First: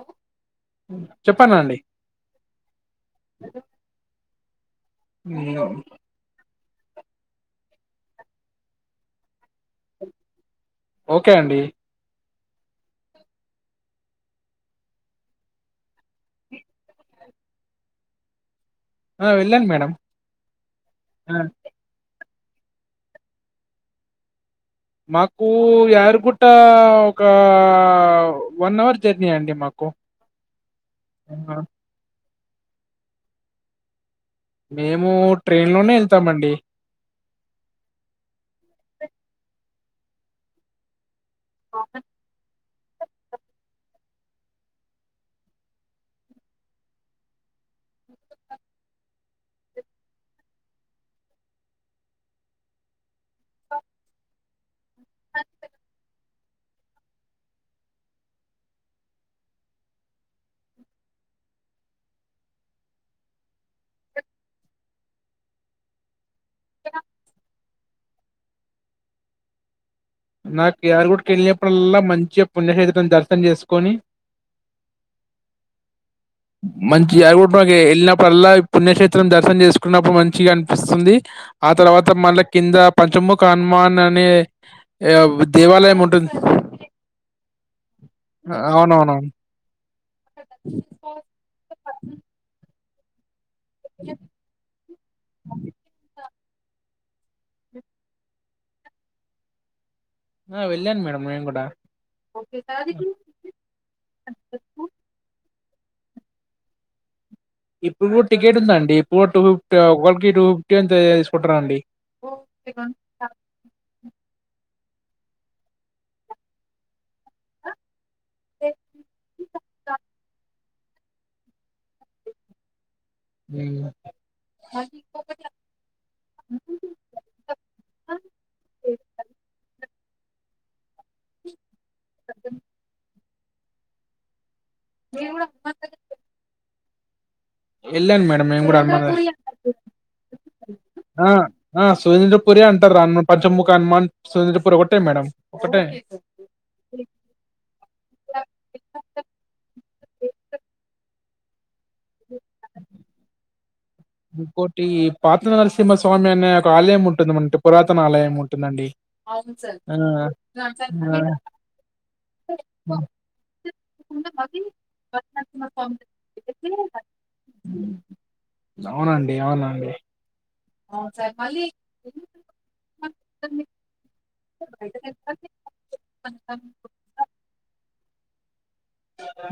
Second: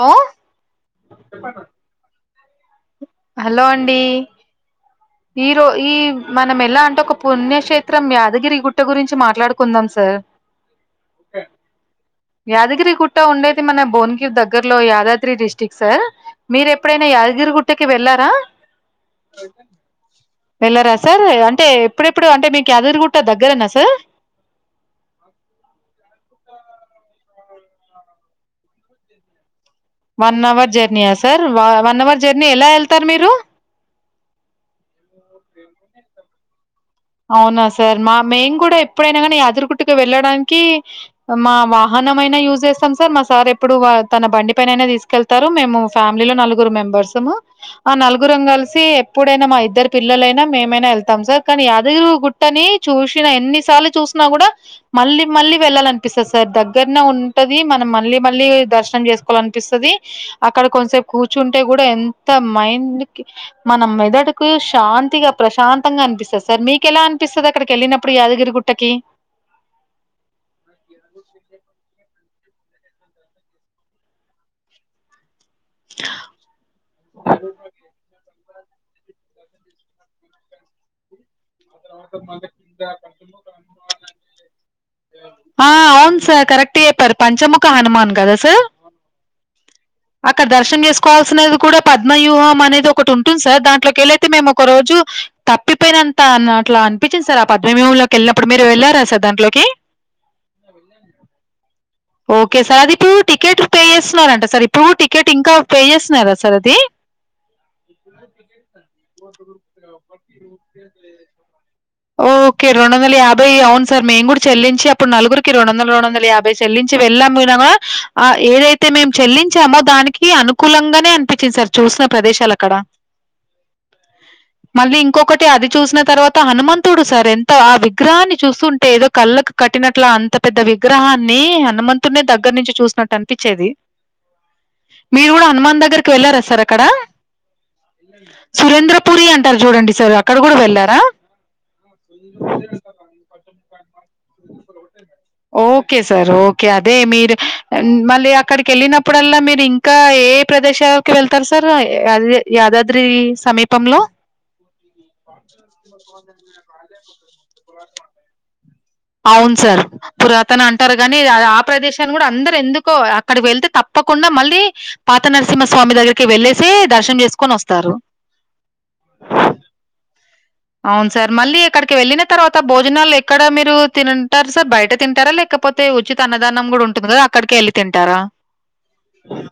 Hello చెప్పండండి hello అండి ఈరో హ్మ్. ఈ మ మనం ఎలా అంటే ఒక పుణ్యక్షేత్రం యాదగిరి గుట్ట గురించి మాట్లాడు కుందాం సార్ ఓకే అండి యాదగిరిగుట్ట ఉండేది మన బోన్గిరి దగ్గర్లో యాదాద్రి డిస్టిక్ట్ సార్ మీరెప్పుడైనా యాదగిరిగుట్టకి వెళ్ళారా ఆ వెళ్ళాను మేడం వెళ్లారా సార్ ఆ అంటే ఎప్పుడె ప్పుడు అంటే మీకు యాదగిరిగుట్ట దగ్గరేనా సార్ మాకు యారుగుట్ట క వన్ అవర్ జర్నీ అండి మా వన్ అవర్ జెర్నీయా సార్ వన్ అవర్ జర్నీ ఎలా ఎళ్తారు మీరు మేము ట్రైన్ లోనే ఎళ్తామండి అవునా సార్ మా మేం కూ డా ఎప్పుడైనా యాదగిరి గుట్ ట్టకి వెళ్ళడానికి మా వాహనం అయినా యూజ్ చేస్ సార్ మా సార్ ఎప్పుడు తన బండి పైనైనా తీసుకెళ్తారు మేము ఫ్యామిలీలో నలుగురు మెంబర్స్ ము ఆ నలుగురుం కలిసి ఎప్పుడైనా మా ఇద్దరు పిల్లలైనా మేమైనా వెళ్తాం సార్ కానీ దిగు గుట్టని చూసిన ఎన్నిసార్లు చూసినా కూడా మళ్ళీ మళ్ళీ వెళ్ళాలనిపిస్తది సార్ దగ్గరనే ఉంటది మనం మళ్ళీ మళ్ళీ దర్శనం చేసుకోవాల అనిపిస్తది అక్కడ కొంతసేపు కూర్చుంటే కూడా ఎంత మైండ్ మన మెదడుకు శాంతిగా ప్రశాంతంగా అనిపిస్తుంది సార్ మీకు కెలా అనిపిస్తది అక్కడికి వెళ్ళినప్పుడు యాదగిరి గుట్టకి నాకు యాదగిరి కెళ్లినప్పుడల్లా మంచి ముత్య పుణ్య హెత్రం దర్శనం చేసుకొని మంచి అగు టగె ఎళ్ళినప్పుడల్లా పుణ్యక్షేత్రం దర్శనం చేసుకున్నప్పుడు మంచిగ అనిపిస్తుంది ఆ తర్వత మళ్ళ కింద పంచముఖ హనుమాన్ అనే ఆహ్, ఆ దేవాలయం అవును ఉంటుంది సార్ కరెక్ట్ చెప్పారు పంచముఖ హనుమాన్ కదా సార్ అవునవునవును అక్కడ దర్శనం చేసుకోవాల్సినది కూడా పద్మ వ్యూహం అనెది ఒకటుం ంది సార్ దాంట్లో కెళ్ళైతే మేము ఒక రోజు తప్పిపోయినంత అంట్ల అనిపించంది సార్ ఆ పద్మమిూ లోకి వెళ్ళినప్పుడు మీరు వెళ్లార సార్ దాంట్ లోకి హ వెళ్ళాను మేడం నేను కూడా ఓకే సార్ ఇప్పు టికెట్ పే చేస్తున్నారంట సార్ ఇప్పు టికెట్ ఇం ఇంక పే చేస్తున్నార సార్ అది ఇప్పుడు టికెట్ ఉందండి బోటు ఇప్పుడు టూ ఫిఫ్టీ ఒకరికి టూ ఫిఫ్టీ అంత తీసుకుంటారా అండి ఓకే రెండొందల యాభై అవును సార్ మేము కూడా చెల్లి లించి అప్పుడు నలుగురికి రెండు వందల రెండు వంద యాభై చెల్లించి వెళ్ళాము పోయినామ్ కూడా ఆ ఏదైతే మేమ్ చెల్లించామో దానికి అను కులంగనే అనిపించింది సార్ చూసిన ప్రదేశాలు అక్కడ మళ్ళీ ఇంకొకటి అది చూసిన తర్వాత హనుమంత తర్ ఎంతో ఆ విగ్రహాన్ని చూస్తుంటే ఏదో కళ్ళకు కట్టినట్ల అంత పెద్ద విగ్రహాన్ని హనుమంత తునె దగ్గర్ నుంచి చూసినట్టు ఇప్పిచ్చెది మీరు కూడా హనుమాన్ దగ్గర్కి వెళ్లారా సార్ అక్క అక్కడ వెళ్ళాను మేడం మేము కూడా సురేంద్రపురి హనుమాన్ అంటరు చూడండి సార్ అక్కడ కూడా వెళ్ళారా ఆ ఆ సుేంద్రపురి అంటారు రాన్ పంచ ముక హనుమాన్ సురేంద్రపురి ఒకటే మేడం ఒకటే ఓకే సార్ ఓకే అదే మీరు మళ్ళీ అక్కడికి వెళ్ళినప్పుడల్లా మీరు ఇంకా ఏ ప్రదేశాల వెళ్తారు సర్ అదె యాదద్రీ సమీప ఇంకోటి పాత నరసింహ స్వామి అనే ఒక ఆలయం ఉంటుంది మన ఇంటి పురాతన ఆలయం ఉన్ తుందండి అవును సార్ పురాతన అంటారు గాని ఆ ఆ ప్రదేశాన్ని గూడా అందరు ఎందుకో అక్కడికి వెళ్తే తప్పకుండా మళ్ళీ పాత నరసింహ స్వామి దగ్గరికి వెళ్ళేసి దర్శనం చేసుకొని వస్తారు అవునండి అవునండి అవును సార్ మళ్ళీ ఎక్కడికి వెళ్లిన తర్వాత భోజనాలు ఎక్కడ మీరు తినన్ టారు సార్ బయట తింటారా లేకపోతే ఉచిత అన్నదానం గూడా ఉంటుంది గదా అక్కడికి వెళ్లి తింటారా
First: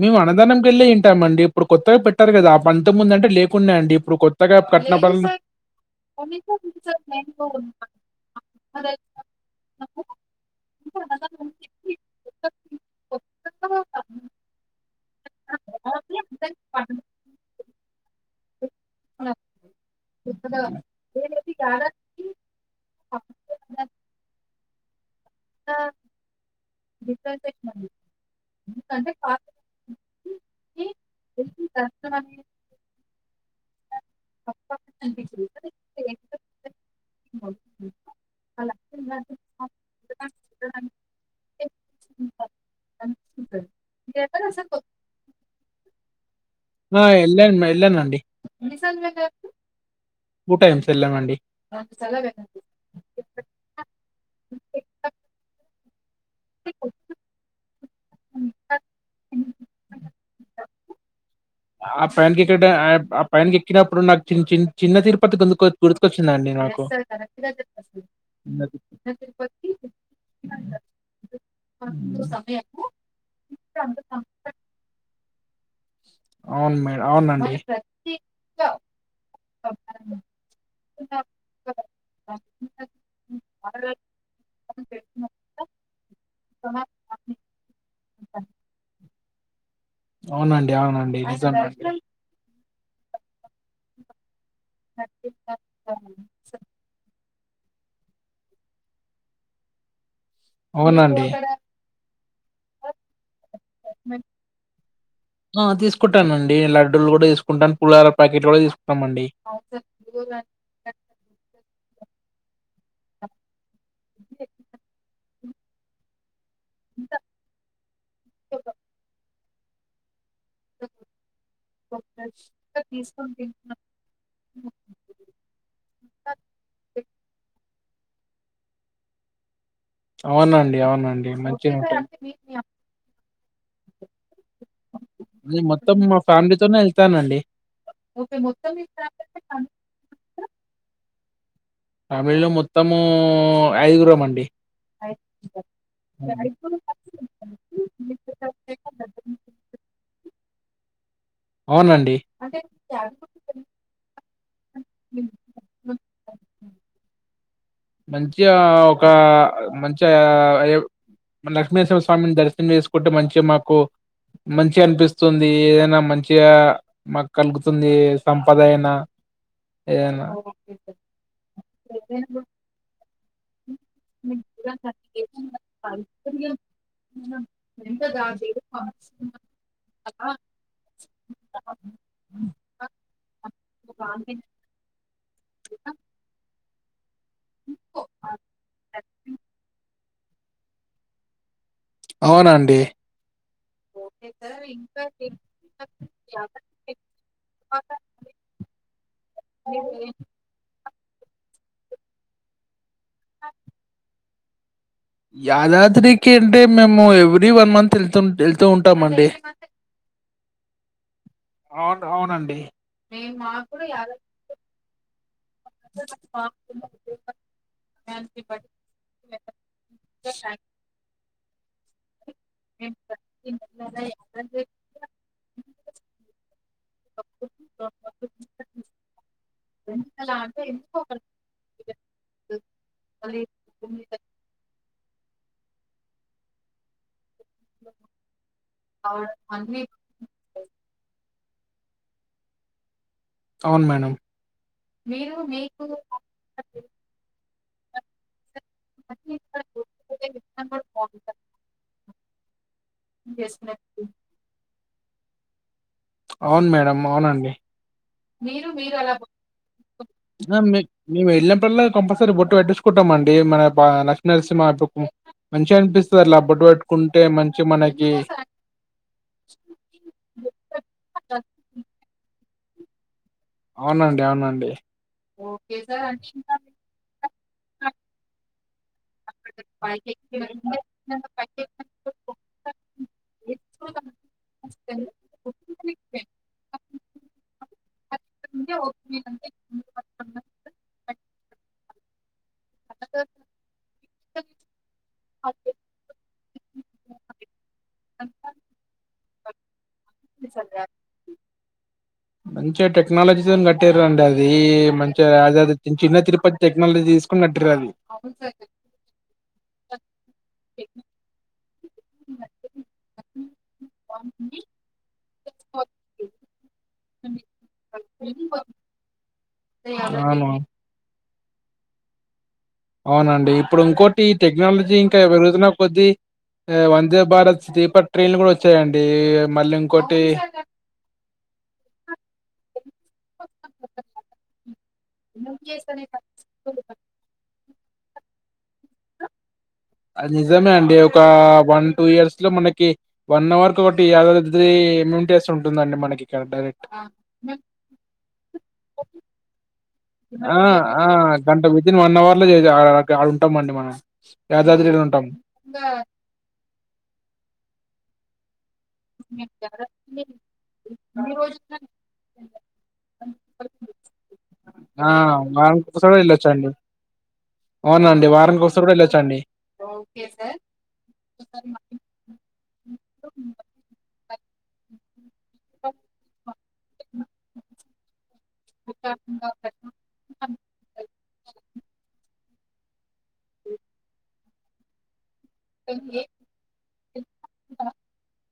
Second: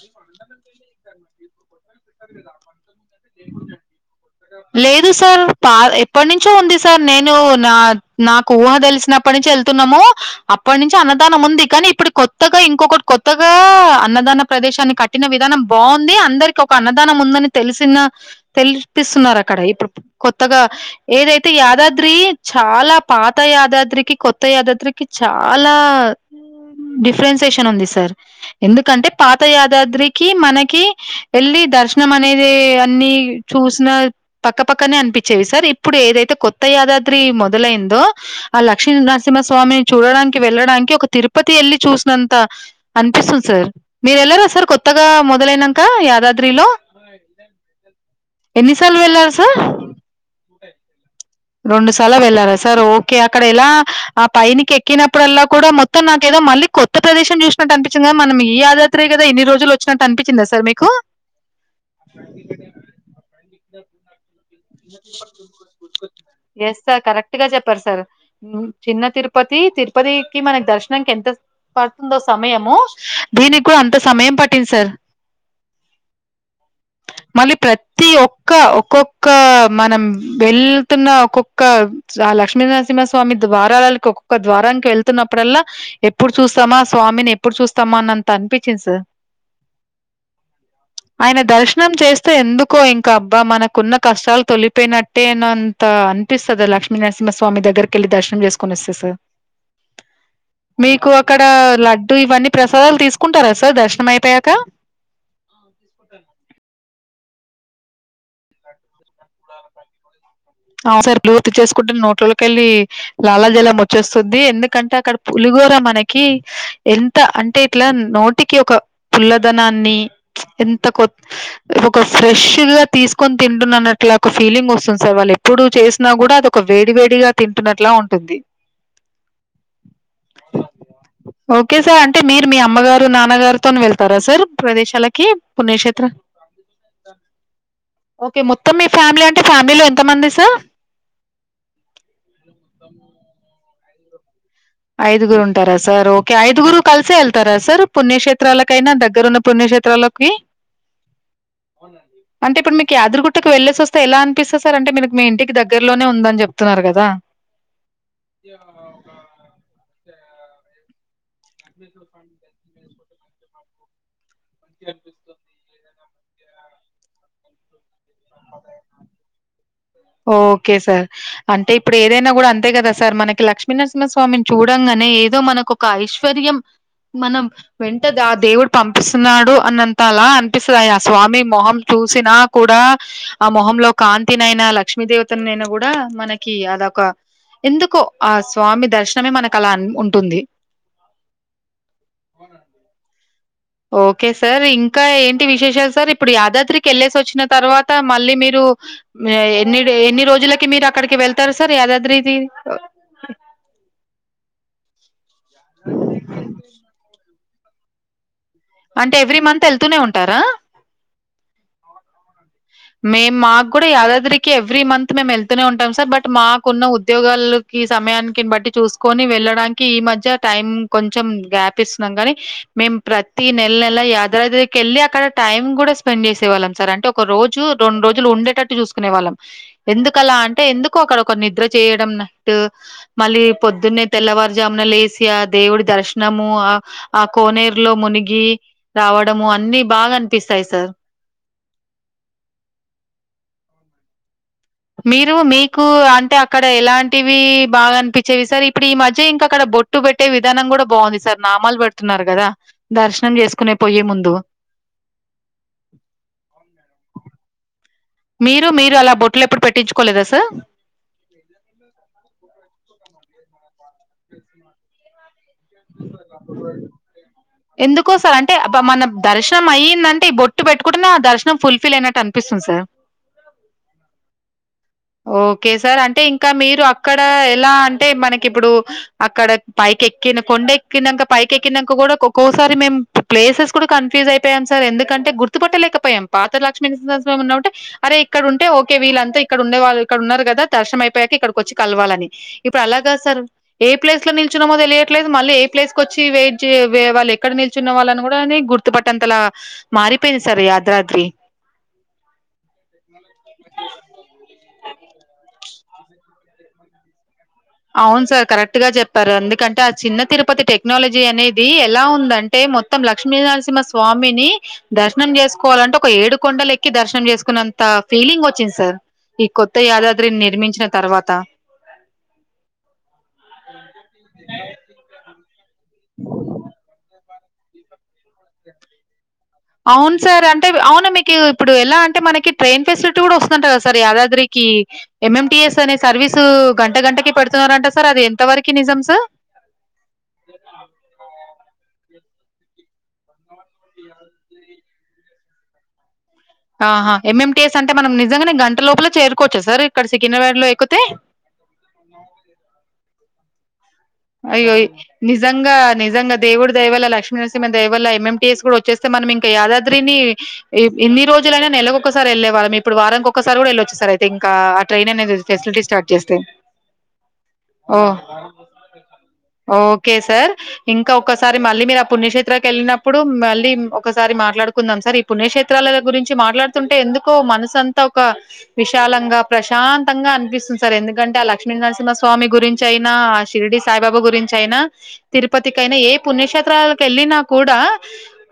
మేము అన్నదానంకి వెళ్ళి ఇంటమ్ అండి కొత్తగా పెట్టారు గదా అప్ అంతముందు అంటే లేకుండే అండి ఇప్పుడు కొట్ లేదు సార్ పా ఎప్పటి నుంచో ఉంది సార్ నేను నా నాకు ఊహ తెలిసినప్పటి నుంచి వెళ్తున్నాము అప్పటి నుంచి అన్నదానం ఉంది కానీ ఇప్పుడు కొత్తగా ఇంకొకటి కొత్తగా క అన్నదాన ప్రదేశాన్ని పట్టిన విధానం బాగుంది అందరికి ఒక అన్నదానం ఉందని తెలిసిన తెలుసు ఇప్పిస్తున్నారు అక్కడ ఇప్పుడు కొత్తగా ఏదైతే యాదాద్రి చాలా పాత యాదాద్రికి కొత్త యాదాద్ కి చాలా డిఫరెన్సేషన్ ఉంది సార్ ఎందుకంటే పాత యాదాద్రికి మనకి వెళ్ళి దర్శనం అనేది అన్ని చూసినర్ పక్కపక్కనే అనిపించేవి సార్ ఇప్పుడు ఏదైతే కొత్త యాదాద్రి మొదలైందో ఆ లక్ష్మీ నరసింహ స్వామిని చూడడానికి వెళ్లడానికి ఒక తిరుపతి వెళ్లి చూసినంత అనిపిస్తుంది సార్ మీరు వెళ్లరా సార్ కొత్తగా మొదలైనంక యాద్ ఆ ఎలను మెళ్ళానండి ఎన్నిసార్లు వెళ్ళారు సార్ టు టైంస్ వెళ్ళమ్ అండి రెండు సార్ల వెళ్ళారా సార్ ఓకే అక్కడ ఎలా ఆ పైనికి ఎక్కినప్పుడల్లా కూడా మొత్ త్తం నాకేదో మళ్ళీ కొత్త ప్రదేశం చూస్ వచ్చినట్టు అనిపించింది మనం ఈ యాదత్రే గదా ఇన్ని రోజులు వచ్చినట్టు అనిపించిందా సార్ మీకు ఆ ఫ్రండ్ క్రికెట్ ఆ పైను కికె క్రినా ప్రొనాట్ ఎస్ నాకు సార్ కరెక్ట్ గా చెప్పారు సార్ చిన్నది. చిన్న తిరుపతి తిరుపతికి మనకి దర్శనానికి ఎంత పడుతుందో హ్మ్. సమయము దీనికి కూడా అంత సమయం పట్టింది సార్ అవును మేడం అవునండి మళ్ళీ ప్రతి ఒక్క ఒక్కొక్క మనం వెళ్తున్న ఒక్కొక్క ఆ లక్ష్మీనరసింహ స్వామి ద్వారాలకి ఒక్కొక్క ద్వారానికి వెళ్తున్నప్పుడల్లా ఎప్పుడు చూస్తామా ఆ స్వామిని ఎప్పుడు చూస్తామా అన్నంత అనిపించింది సార్ అవునండి అవునండి నిజం సే ఎందుకో ఇంకా అబ్బా మనకున్న కష్టాలు తొలిపేనట్టే నఅంత అనిపిస్తది ఆ లక్ష్మీ నర్సి చిన్నస్వామి దగ్గరికి వెళ్ళి దర్శనం చేసుకొని వస్తది సర్ మీకు అవునండి అక్కడా ల ఇటు ఇవన్ని ప్రసాదాలు తీసు ఆ తీసుకుంటానండి ల డ్డులు కూడా తీసుకుంటాం పులహర ప్యాకెట్ కూడ తీసుకుంటామండి ఆ సార్ బ్లూత్ చెసు కుటు నోట్లలో కెళ్ళి లాలాజలం వచ్చేస్తుంది ఎందుకంటే అక్కడ పులిహోర మనకి ఎంత అంటె ఇట్ల నోటికి ఒక పుల్ల దనాన్ని ఎంత కొ ఒక ఫ్రెష్ గా తీసుకొని తింటున్నాన ఇట్లా ఒక ఫీలింగ్ వస్తుంది సార్ వాళ్ళు ఎప్పుడు చేసినా కూడా అది ఒక వేడి వేడిగా తింటున్నారు ఐట్లా ఉంటది అవునండి అవునండి మంచిగా తో వెళ్తరా సార్ ప్రదేశాలకి నేను మొత్తం పుణ్యక్షేత్ర మా ఫ్యామిలీతోనే ఎళ్తానండి ఓకే మొత్తం ఫ్యామిలీ అంటే ఫ్యామ్లిలో ఎంత మంది సార్ మా ఇళ్లో మొత్తమూ ఐదుగురం అండి ఐదుగురు ఉంటార సార్ ఓకే ఐదుగురు కలిసే వెళ్తార సర్ పుణ్యక్షేత్రాలకైనా దగ్గరున్న పుణ్యక్షేత్రాలకి అవునండి అంటే ఇప్పుడు మీకు యాదరిగుట్టకి వెళ్లేేసి వస్తే ఎలా చూపిస్తా సార్ అంటే మీకు మీ ఇంటికి దగ్గరలోనే ఉందని చెప్తున్నారు కదా మంచిగా ఆ ఒక మంచి చా ఏవ్ మ లక్ష్మీేశ్వర స్వామిని దర్శనం చేసు ఫుడ్ మంచిగా మాకు మంచి అనిపిస్తుంది ఏదైన మం చిగా మాక్ కలుగుతుంది ఏ సంపదైనా ఓకె సార్ అంటే ఇప్పుడు ఏదైనా కూడా అంతే కదా సర్ మనకి లక్ష్మీనరసింహ స్వామిని చూడంగానే ఏదో మనకు ఒక ఐశ్వర్యం మనం వెంట ఆ దేవుడు పంపిస్తున్నాడు అన్నంత అలా అనిపిస్తుంది ఆ స్వామి మొహం చూసినా కూడా ఆ మొహంలో కాంతిినైనా లక్ష్మీ దేవత నైనా కూడా మనకి అదొక ఎందుకో ఆ స్వామి దర్శనమే మనకు అలా అన్ ఉం ఉంటుంది. అవునండి. ఓకే సార్ ఇంకా ఏంటి విశేషాలు సార్. ఇప్పుడు యాదాద్రికి వెళ్ళేసి వచ్చిన తర్వాత మళ్ళీ మీరు ఎన్ని డే ఎన్ని రోజులకి మీరు అక్. అక్కడికి వెళ్తారు సార్ యాదాద్రిది. ఉమ్. యాదాద్రికి అంటే మేము ఎవరీ. ఎవరీ వన్ మంత్ వెళ్తమ్. వెళ్తూ అంటే ఉంటామండి ఎవ్రీ మంత్ వెళ్తూనే ఉంటారా అవును అవునండి. మేం మాక్ కూడా యాదాద్రికి ఎవ్రి మంత్ మెమ్ వెళ్. వెళ్తూనే ఉంటాం సార్ బట్ మాకున్న ఉద్యోగాలకి సమయానికి బట్టి చూసుకొని వెళ్ళడానికి ఈ మధ్య టైం కొంచెం. గ్యాప్ తిస్తున్నాం గాని మేం ప్రతి నెల్ నెల యాదాద్రికి వెళ్ళి అక్కడ టైం కూడా స్పెండ్ పనిచేసే వాళ్లుం సరా. ఒక రోజు రెండు రోజులు ఉండేటట్టు చూసుకునే వాళ్ళం ఎందుకలా అంటే ఎందుకు అక్కడ ఒక నిద్ర చేయడం నట్టు మళ్ళీ పొద్దున్నే తెల్లవారుజామున లేసి. దేవుడి దర్శనము ఆహ్ ఆ కోనేరులో మునిగి రావడము అన్ని బాగా అనిపిస్తాయి సార్. అవును మేడం. మీరు మీకు అంటే అక్కడ ఎలాంటివి. బాగా అనిపించేవి సార్. ఇప్పుడు ఈ మధ్య ఇంక అక్కడ బొట్టు పెట్టే విధానం కూడా బాగుంది సార్ నామాలు పెడుతున్నారు కదా దర్శనం చేసుకునే పోయే ముందు. అవును మేడం అవునండి మే మీరు మీరు అలా బొట్లెప్పుడు పెట్టించుకోలేదా సార్? మేము వెళ్ళినప్పుల్లా కంపల్సరీ బొట్టు పెట్టటించుకుంటాం మండి. ఏ మారాత్ ఆహ్ లక్ష్మీ నరసింహ దుకు. మంచి మనకి ఎందుకో సార్ అంటే మన దర్శనం అయ్యిందంటే బొట్టు పెట్టుకుంటేనే ఆ దర్శనం ఫుల్ ఫిల్ అయినట్టానీ. అనిపిస్తుంది సార్. అవునండి అవునండి ఓకే సార్ అంటే ఇంకా మీరు అక్కడ ఎలా అంటే మనకి ఇప్పుడు. ఆహ్ అక్కడ పైకి ఎక్కిన. కొండ ఎక్కినాక పైకి ఎక్కినాక కూడా ఒక్కోసారి మేము ప్లేసెస్ కూడా కన్ఫ్యూజన్ అయిపోయాం సార్. ఎందుకంటే గుర్తుపట్టలేకపోయాం పాత లక్ష్మి నరసింహ స్వామి ఉంటే అరే ఇక్కడ ఉంటే ఓకే వీళ్ళంతా ఇక్కడ ఉండేళ్ళ ఇక్కడ ఉన్నారు కదా దర్శన అయిపోయాక ఇక్కడికి వచ్చి. కలవాలని. ఇప్పుడు అలా కాదు సార్ ఏ ప్లేస్ లో నిలుచున్నామో తెలియ ట్లేదు మళ్ళీ ఏ ప్లేస్కి వచ్చి వెయిట్ చేే వాళ్ళ ఎక్కడ నిల్చున్న వాళ్ళని కూడా గుర్తుపట్ట అంతలా మంచిగా టెక్నాలజీ తోని కట్టిర్రండి అది మంచిగా యాదాది చిన్న తిరుపతి టెక్నాలజీస్ అవును సార్ కరెక్ట్ గా చెప్పారు ఎందుకంటే ఆ చిన్న తిరుపతి టెక్నాలజీ అనే ది ఎలా ఉందంటే మొత్తం లక్ష్మీనరసింహ స్వామిని దర్శనం చేసుకోవాలంటే ఒక ఏడు కొండలు ఎక్కి దర్శనం చేసుకున్నంత ఫీలింగ్ వచ్చింది సార్ ఈ కొత్త యాదాద్రిని అవును నిర్మించిన తర్వాత [inaudible] అవునండి ఇప్పుడు ఇంకోటి టెక్నాలజీ ఇంకా పెరుగుతున్న కొద్ది ఇగ వంచ భారత్ స్టే పట్ అవును సార్ అంటే అవునా మీకు ఇప్పుడు ఎలా అంటే మనకి ట్రైన్ ఫెసిలిటీ కూడా వస్తుందంట కదా సార్ యాదాద్రికి యం యు టి ఎస్ అనే సర్వీసు గంట గంటకి పెడుతున్నారుంట సార్ అది ఎంత వరకి నిజం స నిజమే అండి ఒక వన్ టూ ఇయర్స్ లో మనకి వన్ అవర్ కోటి Yadadri M M T S ఉంటుందండి మనకి ఇక్కడ డైరెక్ట్ ఆహా రం యం టి యస్ అంటే మనం నిజంగానే గంట లోపల చేరుకోవచ్చా సార్ ఇక్కడ ఆ సికింద్రాబాద్‌లో ఎక్కితే? ఆ గంట వితిన్ వన్ అవర్ లో చే [unintelligible] గా ఆడుంటామండి మనం అయ్యో య్ యాదాద్రిలో ఉంటాం నిజంగా నిజంగా దేవుడి దయవల్ల లక్ష్మీ నరసింహ దయవల్ల మెం టి యస్ కూడొ చేస్తే మనం ఇంక యాదాద్రిని ఇన్ని రోజులైనా నెలకొక్క ఎళ్ళే వాళ్ళం ఇప్పుడు వారానికొక్కసారి కూడా వెళ్ళొచ్చు సార్ అయితే ఇంక ఆ ట్రైన్ అనేది ఫెసిలిటీ వారానికి స్టార్ట్ ఒకసారి కూడా చేస్తే వెళ్ళొచ్చండి ఓ అవునండి వారానికి ఒకసారి కూడా వెళ్ళొచ్చండి ఓకే సార్ ఇంకా ఒకసారి మళ్ళీ మీరు ఆ పుణ్యక్షేత్ కెళ్ళినప్పుడు మళ్ళీ ఒ క్కసారి మాట్లాడుకుందాం సరి పుణ్యక్షేత్రాల గురించి మాట్లాడుతుంటే ఎందుకో మనసం కే విశాలంగా ప్రశాంతంగా అనిపిస్తుంది సార్ ఎందుకంటే ఆ ల క్ష్మీనరసింహ స్వామి గురించి అయినా ఆ షిరిడి సాయిబాబా గురించి అయినా తిరుపతికైనా ఏ పుణ్యక్షేత్రాలకెళ్ళినా కూడా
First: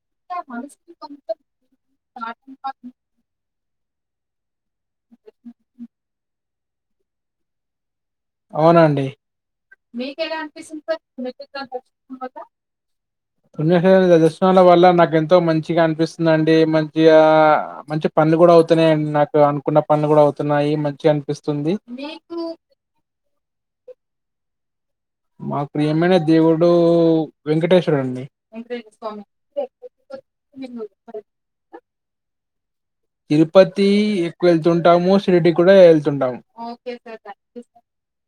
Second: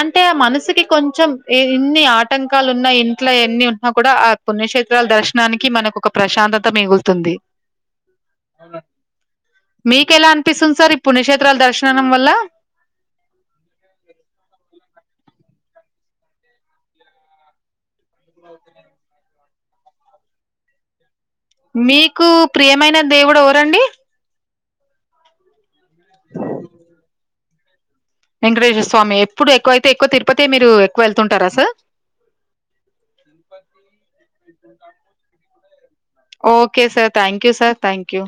అంటే ఆ మనసుకి కొంచెం ఇన్ని ఆటంకాలు ఉన్నాయి ఇంట్లో ఎన్ని నా కూడా పుణ్యకత్రాల దర్శనానికి మనకు ఒక ప్రశాంతత మిగులుతుంది అవునండి మీ మీకెలా అనిపిస్తుంది సార్ ఈ పుణ్యక్షేత్రాల దర్శనం వల్ల? పణ్య క దర్శనా వల్ నాకు ఎంతో మంచిగా అనిపిస్తుందిండి మంచిగా మంచి పనులు కూడా అవుతున్నాయి నాకు అను న్న పనిలు కూడా అవుతున్నాయి మంచిగా అనిపిస్తుంది మీకు ప్రియమైన దేవుడు ఎవరండి మా ప్రయమేనే దేవుడు వెంకటేశ వెంకటేశ్వర స్వామి ఎప్పుడు ఎక్కువ అయితే ఎక్కువ తిరుపతి మీరు ఎక్కువ వెళ్తుంటారా సార్ తిరుపతి ఎక్కువ వెళ్తుంటాము సిరిడ్డి కూడా వెళ్తుంటాము okay sir thank you sir thank you